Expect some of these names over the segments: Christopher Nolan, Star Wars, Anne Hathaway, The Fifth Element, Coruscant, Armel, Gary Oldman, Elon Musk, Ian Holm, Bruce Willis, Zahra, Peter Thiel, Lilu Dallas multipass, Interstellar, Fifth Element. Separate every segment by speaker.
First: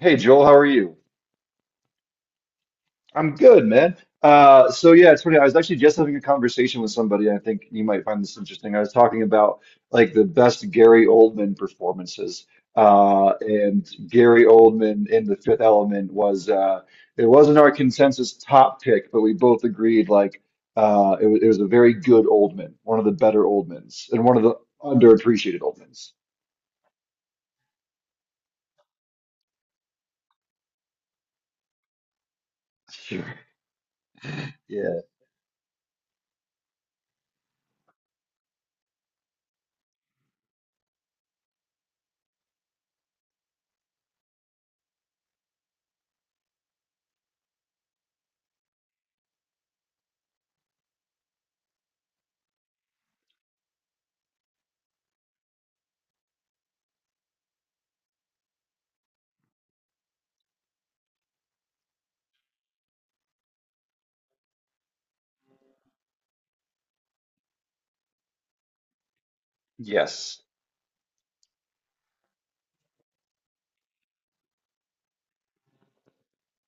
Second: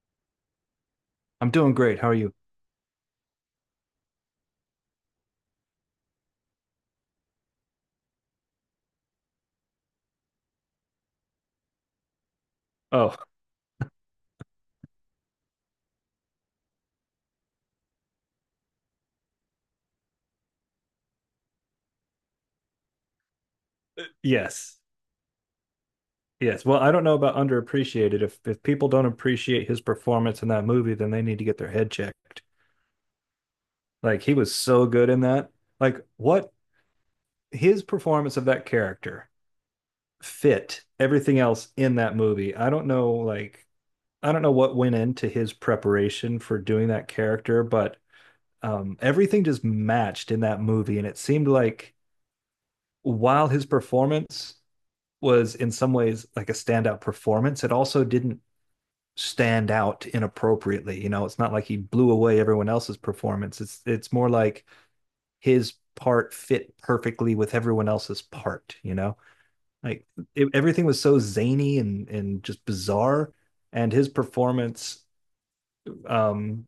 Speaker 1: Hey Joel, how are you?
Speaker 2: I'm doing great. How are you?
Speaker 1: I'm good, man. So yeah, it's funny. I was actually just having a conversation with somebody. I think you might find this interesting. I was talking about like the best Gary Oldman performances,
Speaker 2: Oh,
Speaker 1: and Gary Oldman in The Fifth Element was it wasn't our consensus top pick, but we both agreed like it was a very good Oldman, one of the better Oldmans, and one of the
Speaker 2: yes.
Speaker 1: underappreciated Oldmans.
Speaker 2: Yes. Well, I don't know about underappreciated. If people don't appreciate his performance in that movie, then they need to get their head checked.
Speaker 1: Sure.
Speaker 2: Like he was so
Speaker 1: Yeah.
Speaker 2: good in that. Like what his performance of that character fit everything else in that movie. I don't know, like, I don't know what went into his preparation for doing that character, but everything just matched in that movie, and it seemed like while his performance was in some ways like a standout performance. It also didn't stand out inappropriately. It's not like he blew away everyone else's performance. It's more like his part fit perfectly with everyone else's part. Like
Speaker 1: Yes.
Speaker 2: it, everything was so zany and just bizarre, and his performance um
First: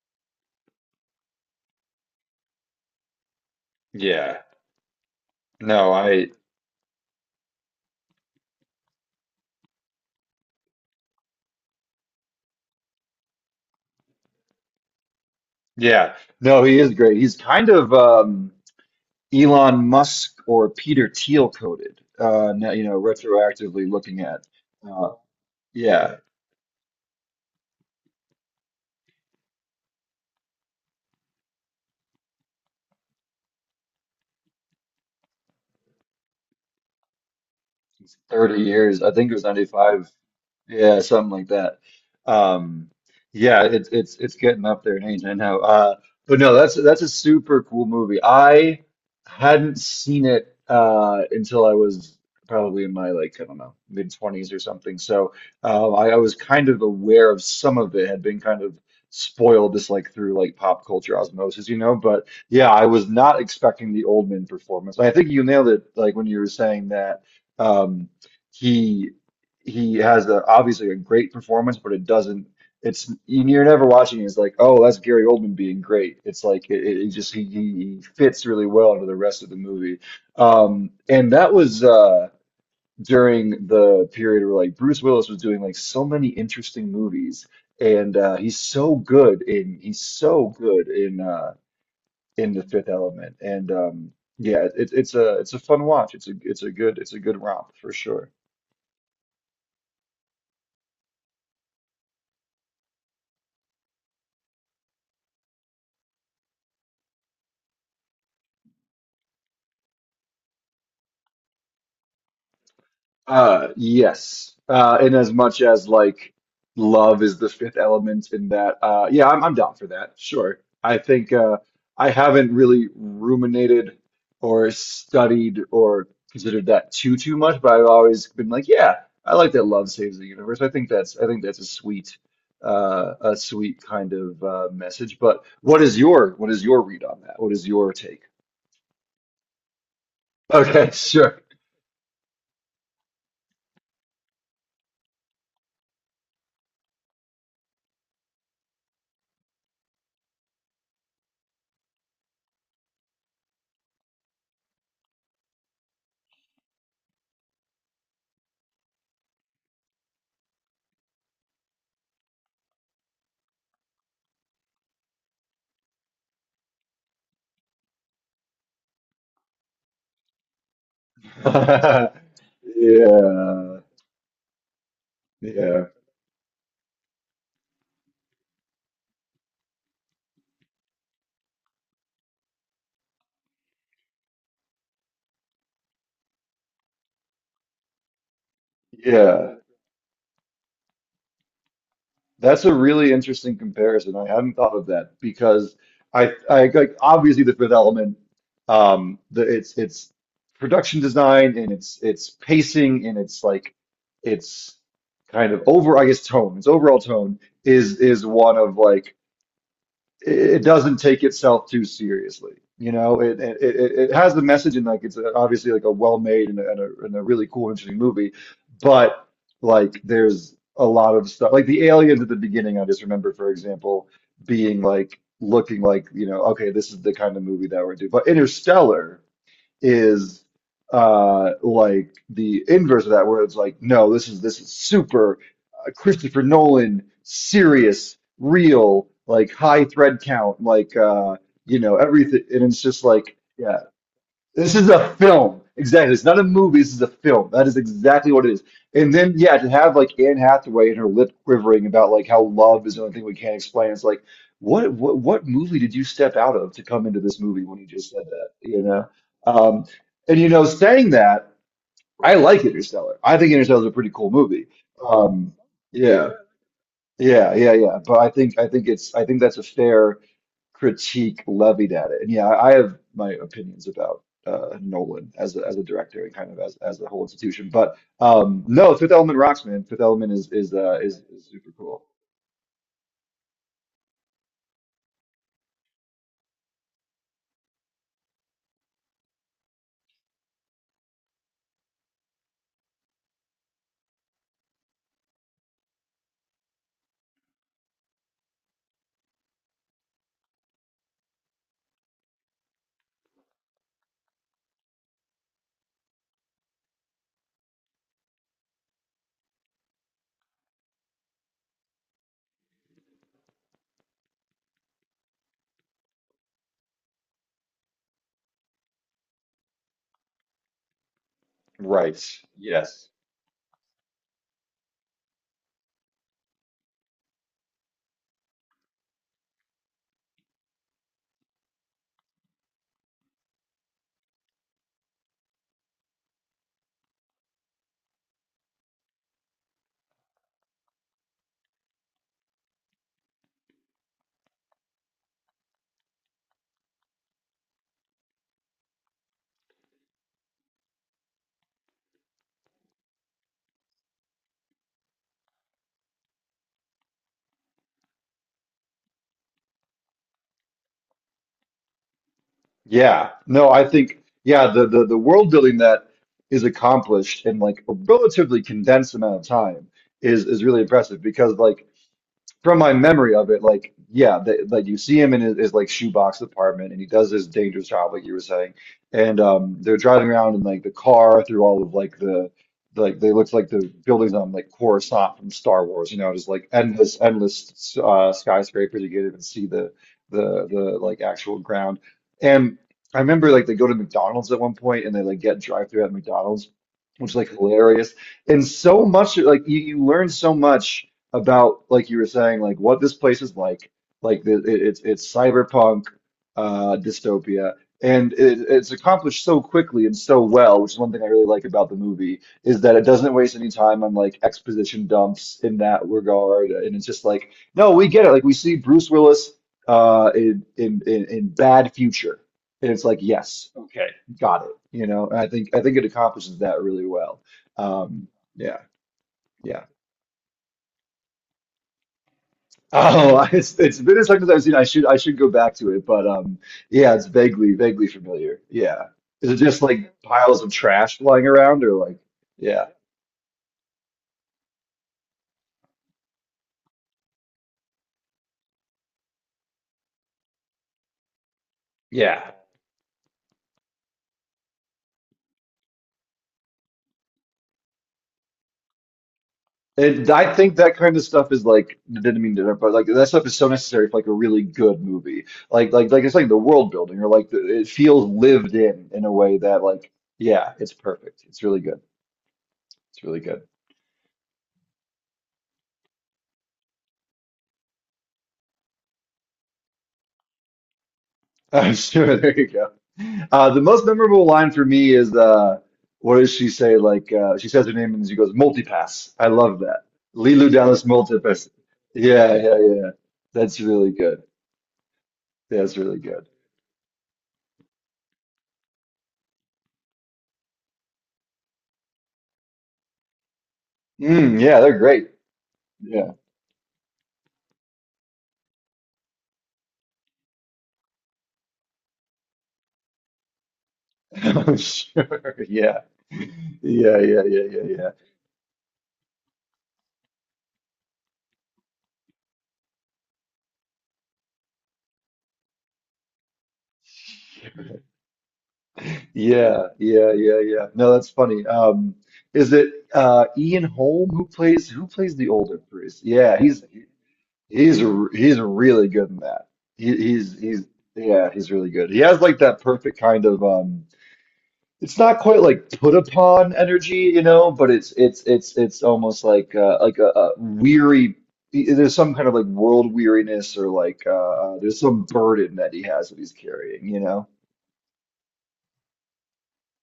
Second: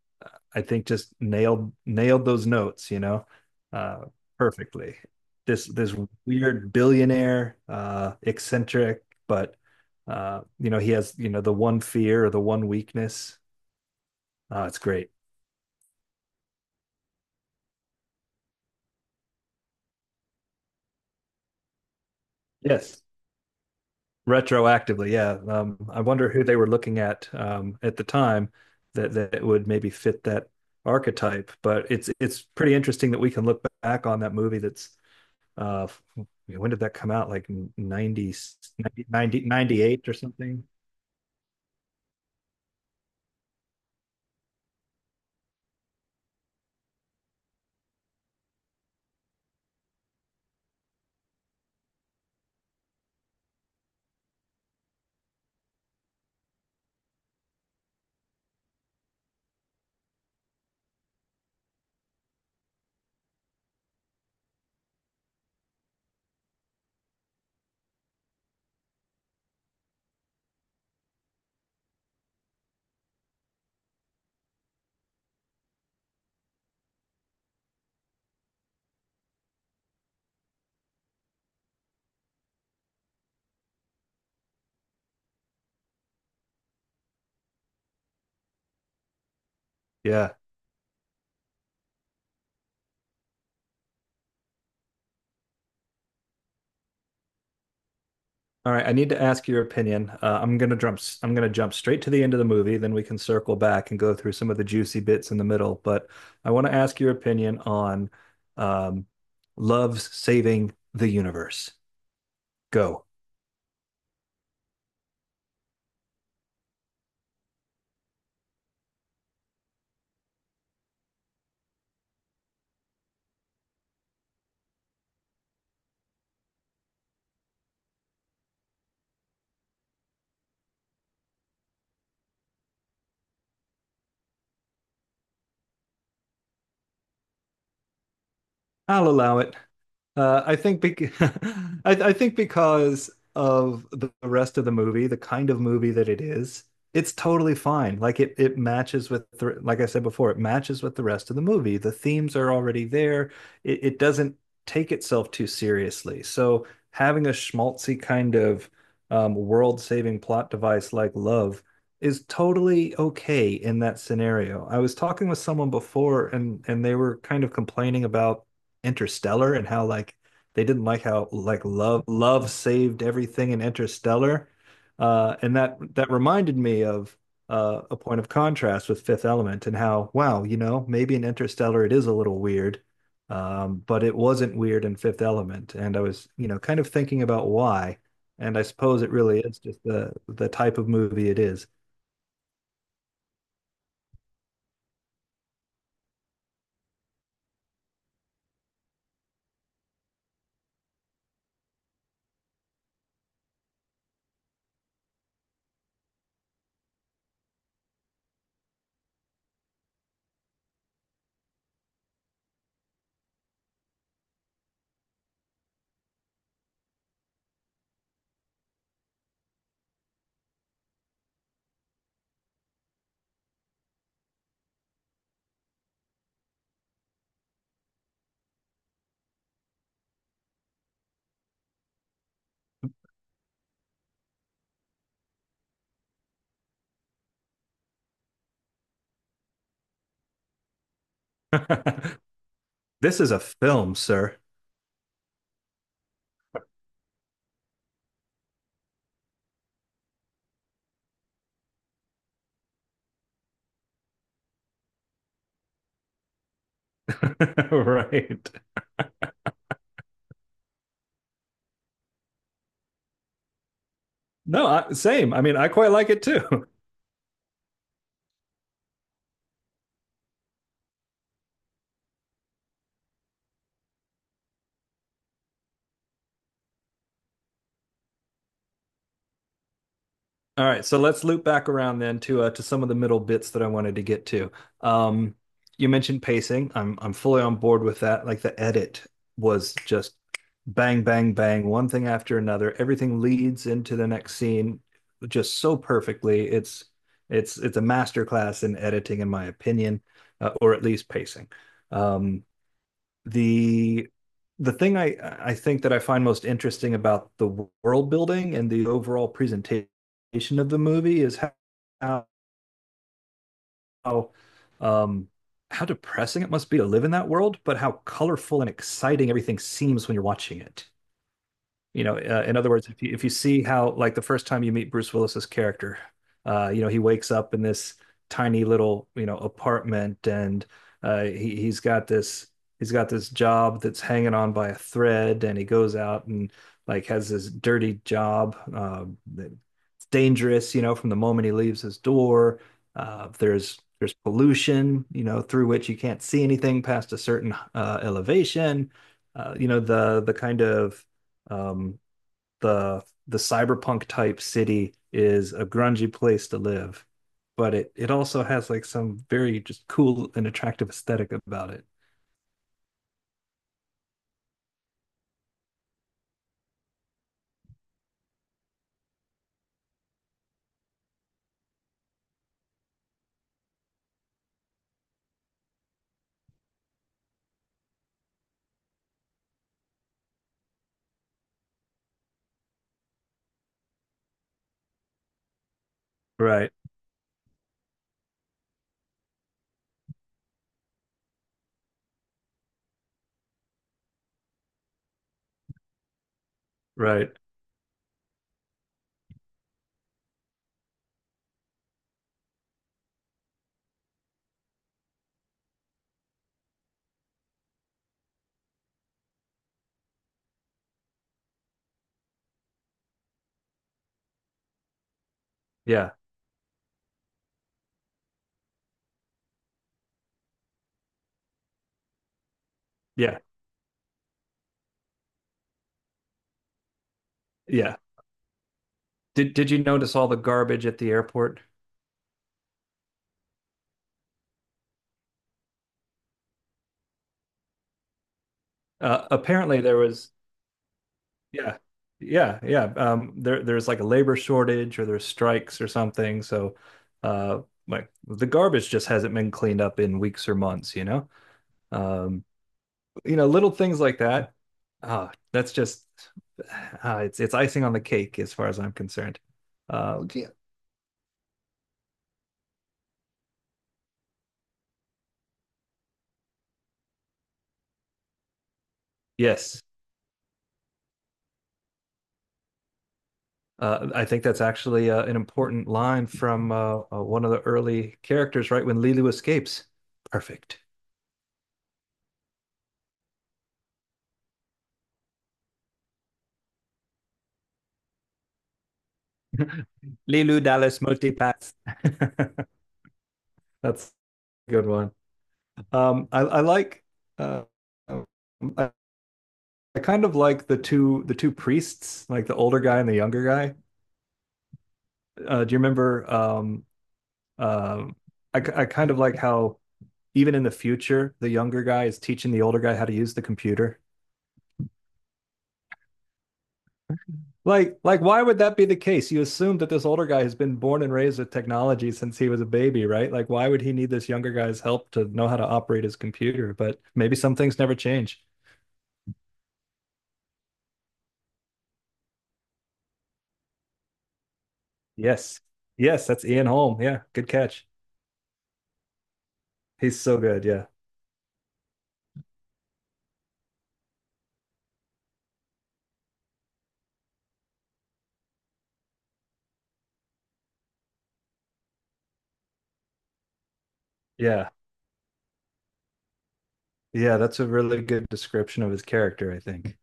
Speaker 2: I think just nailed those notes, uh,
Speaker 1: Yeah.
Speaker 2: perfectly. This
Speaker 1: No,
Speaker 2: this
Speaker 1: I.
Speaker 2: weird billionaire, eccentric, but he has, the one fear or the one weakness. It's great.
Speaker 1: Yeah, no, he is great. He's kind of Elon Musk or Peter Thiel coded. Now, you know,
Speaker 2: Yes,
Speaker 1: retroactively looking at, uh,
Speaker 2: retroactively, yeah. I
Speaker 1: yeah,
Speaker 2: wonder who they were looking at, at the time that would maybe fit that archetype. But it's pretty interesting that we can look back on that movie that's uh when did that come out, like 90,
Speaker 1: 30 years.
Speaker 2: ninety,
Speaker 1: I think it
Speaker 2: 90,
Speaker 1: was
Speaker 2: 98
Speaker 1: 95.
Speaker 2: or something.
Speaker 1: Yeah, something like that. Um, yeah, it's getting up there in age, I know. But no, that's a super cool movie. I hadn't seen it until I was probably in my like I don't know mid twenties or something. So I was kind of aware of some of it had been kind of spoiled just like through like pop culture osmosis. But yeah, I was not expecting the Oldman performance. I think you nailed it, like when you were saying that. Um, he he has a, obviously a great performance, but it doesn't. It's you're never watching. It's like, oh, that's Gary Oldman being great. It's like it, just he fits really well into the rest of the movie. And that was during the period where like Bruce Willis was doing like so many interesting movies, and he's
Speaker 2: Yeah.
Speaker 1: so good in The Fifth Element. And yeah, it's a fun watch. It's a good romp for sure.
Speaker 2: All right, I need to ask your opinion. I'm gonna jump straight to the end of the movie, then we can circle back and go through some of the juicy bits in the middle, but I want to ask your opinion on um, love's saving the universe. Go.
Speaker 1: Yes. In as much as like love is the fifth element in that, yeah, I'm down for that. Sure. I think I haven't really ruminated or studied or considered that too much, but I've always been like, yeah, I like that love saves the universe. I think that's a sweet kind of message. But what is your read on that? What is your take?
Speaker 2: I'll allow it. I think
Speaker 1: Okay,
Speaker 2: bec
Speaker 1: sure.
Speaker 2: I think because of the rest of the movie, the kind of movie that it is, it's totally fine. Like it matches like I said before, it matches with the rest of the movie. The themes are already there. It doesn't take itself too seriously. So having a schmaltzy kind of world-saving plot device like Love is totally okay in that scenario. I was talking with someone before, and they were kind of complaining about Interstellar and how, like, they didn't like how, like, love love saved everything in
Speaker 1: Yeah.
Speaker 2: Interstellar. And that
Speaker 1: Yeah.
Speaker 2: that reminded me of a point of contrast with Fifth Element, and how, wow, maybe in Interstellar it is a little weird, but it wasn't weird in Fifth Element. And I was, kind of thinking about why. And I suppose it really
Speaker 1: Yeah,
Speaker 2: is just the type of movie it is.
Speaker 1: that's a really interesting comparison. I hadn't thought of that because I like obviously the Fifth Element, the it's production design and it's pacing and it's like it's kind of over, I guess, its overall tone is one of like it doesn't take itself too seriously. You know, it has the message and like it's obviously like a well-made and a really cool, interesting movie, but like there's a lot of stuff like the aliens at the beginning. I just remember, for example, being like looking like okay, this is the kind of movie that we're doing. But Interstellar is like the inverse of that where it's like no this is super Christopher Nolan serious real like high thread count like everything and it's just
Speaker 2: This is
Speaker 1: like
Speaker 2: a
Speaker 1: yeah
Speaker 2: film, sir.
Speaker 1: this is a film. Exactly. It's not a movie. This is a film. That is exactly what it is. And then, yeah, to have like Anne Hathaway and her lip quivering about like how love is the only thing we can't explain. It's like, what movie did you step out of to come into this movie when you just said that?
Speaker 2: Right.
Speaker 1: You know? Um, and you know, saying that, I like Interstellar. I think Interstellar is a pretty cool movie.
Speaker 2: No, same. I
Speaker 1: Um,
Speaker 2: mean, I quite like it
Speaker 1: yeah,
Speaker 2: too.
Speaker 1: yeah, yeah, yeah. But I think that's a fair critique levied at it. And yeah, I have my opinions about Nolan as a director and kind of as the whole institution. But no, Fifth Element rocks, man. Fifth Element is
Speaker 2: All
Speaker 1: is
Speaker 2: right,
Speaker 1: uh,
Speaker 2: so
Speaker 1: is,
Speaker 2: let's loop
Speaker 1: is
Speaker 2: back
Speaker 1: super
Speaker 2: around
Speaker 1: cool.
Speaker 2: then to some of the middle bits that I wanted to get to. Um, you mentioned pacing. I'm fully on board with that. Like the edit was just bang, bang, bang, one thing after another. Everything leads into the next scene just so perfectly. It's a masterclass in editing, in my opinion, or at least pacing. Um, the the thing I think that I find most interesting about the world building and the overall presentation of the movie is how, how um how depressing it must be to live in that world, but how colorful and exciting everything seems when you're watching it.
Speaker 1: Right.
Speaker 2: In other words, if
Speaker 1: Yes.
Speaker 2: you if you see how, like, the first time you meet Bruce Willis's character, he wakes up in this tiny little, apartment, and uh, he he's got this he's got this job that's hanging on by a thread, and he goes out and, like, has this dirty job that's dangerous, from the moment he leaves his door. There's pollution, through which you can't see anything past a certain elevation. You know, the kind of um, the the cyberpunk type city is a grungy place to live, but it also has like some very just cool and attractive aesthetic about it.
Speaker 1: Yeah. No, I think yeah, the world building that is accomplished in like a relatively condensed amount of time is really impressive because like from my memory of it, like yeah, they, like you see him in his like shoebox apartment, and he does this dangerous job, like you were saying. And they're driving around in like the car through all of like the like they looked like the buildings on like Coruscant from Star Wars, you know, just like
Speaker 2: Right,
Speaker 1: endless, endless skyscrapers. You can't even see the the like actual ground. And I remember like they go to McDonald's at one point, and they like get drive through at McDonald's, which
Speaker 2: right.
Speaker 1: is like hilarious. And so much like you learn so much about like you were saying like what this place is like the, it, it's cyberpunk dystopia and it's accomplished so quickly and so well which is one thing I really like about the movie is that it doesn't waste any time on like exposition dumps in that
Speaker 2: Yeah,
Speaker 1: regard and it's just like no we get it like we see Bruce Willis in bad future and it's like
Speaker 2: yeah,
Speaker 1: yes got it you know and I think it accomplishes that really well
Speaker 2: yeah.
Speaker 1: um yeah
Speaker 2: Did you
Speaker 1: yeah.
Speaker 2: notice all the garbage at the airport?
Speaker 1: Oh, it's been as long as I've seen. I should go back to it, but yeah, it's vaguely familiar. Yeah, is it
Speaker 2: Apparently
Speaker 1: just
Speaker 2: there
Speaker 1: like
Speaker 2: was
Speaker 1: piles of trash flying
Speaker 2: yeah,
Speaker 1: around, or like,
Speaker 2: yeah, yeah.
Speaker 1: yeah,
Speaker 2: There's like a labor shortage or there's strikes or something. So, uh, like the garbage just hasn't been cleaned up in weeks or months, you know? Um,
Speaker 1: yeah.
Speaker 2: Little things like that. That's just it's icing on the cake as far as I'm concerned.
Speaker 1: And
Speaker 2: Okay.
Speaker 1: I think that kind of stuff is like didn't mean to, interrupt, but like that stuff is so necessary for like a really good movie. Like it's like the world building, or like the, it feels lived in a way that
Speaker 2: Yes,
Speaker 1: like yeah, it's perfect. It's really good. It's really good.
Speaker 2: I think that's actually an important line from one of the early characters, right when Lilu escapes. Perfect.
Speaker 1: Oh, sure. There you go. The most memorable line for me is what does she say? Like she says her name and she goes multipass. I love that.
Speaker 2: Lilu
Speaker 1: Lilu
Speaker 2: Dallas
Speaker 1: Dallas multipass.
Speaker 2: multipass.
Speaker 1: Yeah, yeah, yeah. That's really
Speaker 2: That's
Speaker 1: good.
Speaker 2: a good one.
Speaker 1: That's really
Speaker 2: Um, I,
Speaker 1: good.
Speaker 2: I like. Uh, um, I, I kind of like the two priests, like the older guy and the younger guy.
Speaker 1: Mm, yeah, they're great.
Speaker 2: Do you remember?
Speaker 1: Yeah.
Speaker 2: Um, Um, I I kind of like how even in the future, the younger guy is teaching the older guy how to use the computer.
Speaker 1: I'm sure. Yeah. Yeah, yeah, yeah, yeah, yeah.
Speaker 2: Like, why would that be the case? You assume that this older guy has been born and raised with technology since he was a baby, right? Like, why would he need this younger guy's help to know how to operate his computer? But maybe some things never change.
Speaker 1: Yeah, yeah, yeah, yeah. No, that's funny. Is it Ian Holm who plays the
Speaker 2: Yes.
Speaker 1: older priest?
Speaker 2: Yes, that's
Speaker 1: Yeah,
Speaker 2: Ian
Speaker 1: he's.
Speaker 2: Holm. Yeah, good catch.
Speaker 1: He's really good in that. He,
Speaker 2: He's so
Speaker 1: he's
Speaker 2: good.
Speaker 1: he's
Speaker 2: Yeah.
Speaker 1: yeah, he's really good. He has like that perfect kind of it's not quite like put upon energy, you know, but it's almost like a weary there's some kind of like world weariness or like
Speaker 2: Yeah.
Speaker 1: there's some burden that he has that he's carrying, you
Speaker 2: Yeah,
Speaker 1: know.
Speaker 2: that's a really good description of his character, I think.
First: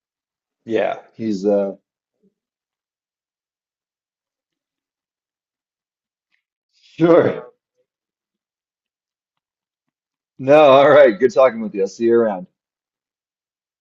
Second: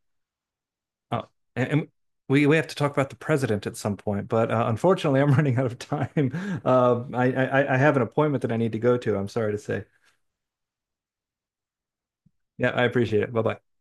Speaker 1: Yeah,
Speaker 2: Uh,
Speaker 1: he's
Speaker 2: and, and we have to talk about the president at some point, but unfortunately, I'm running out of time. Uh, I,
Speaker 1: sure.
Speaker 2: I I have an appointment that I need to go to. I'm sorry to say.
Speaker 1: No, all right. Good talking with you. I'll see you around.
Speaker 2: Yeah, I appreciate it. Bye bye.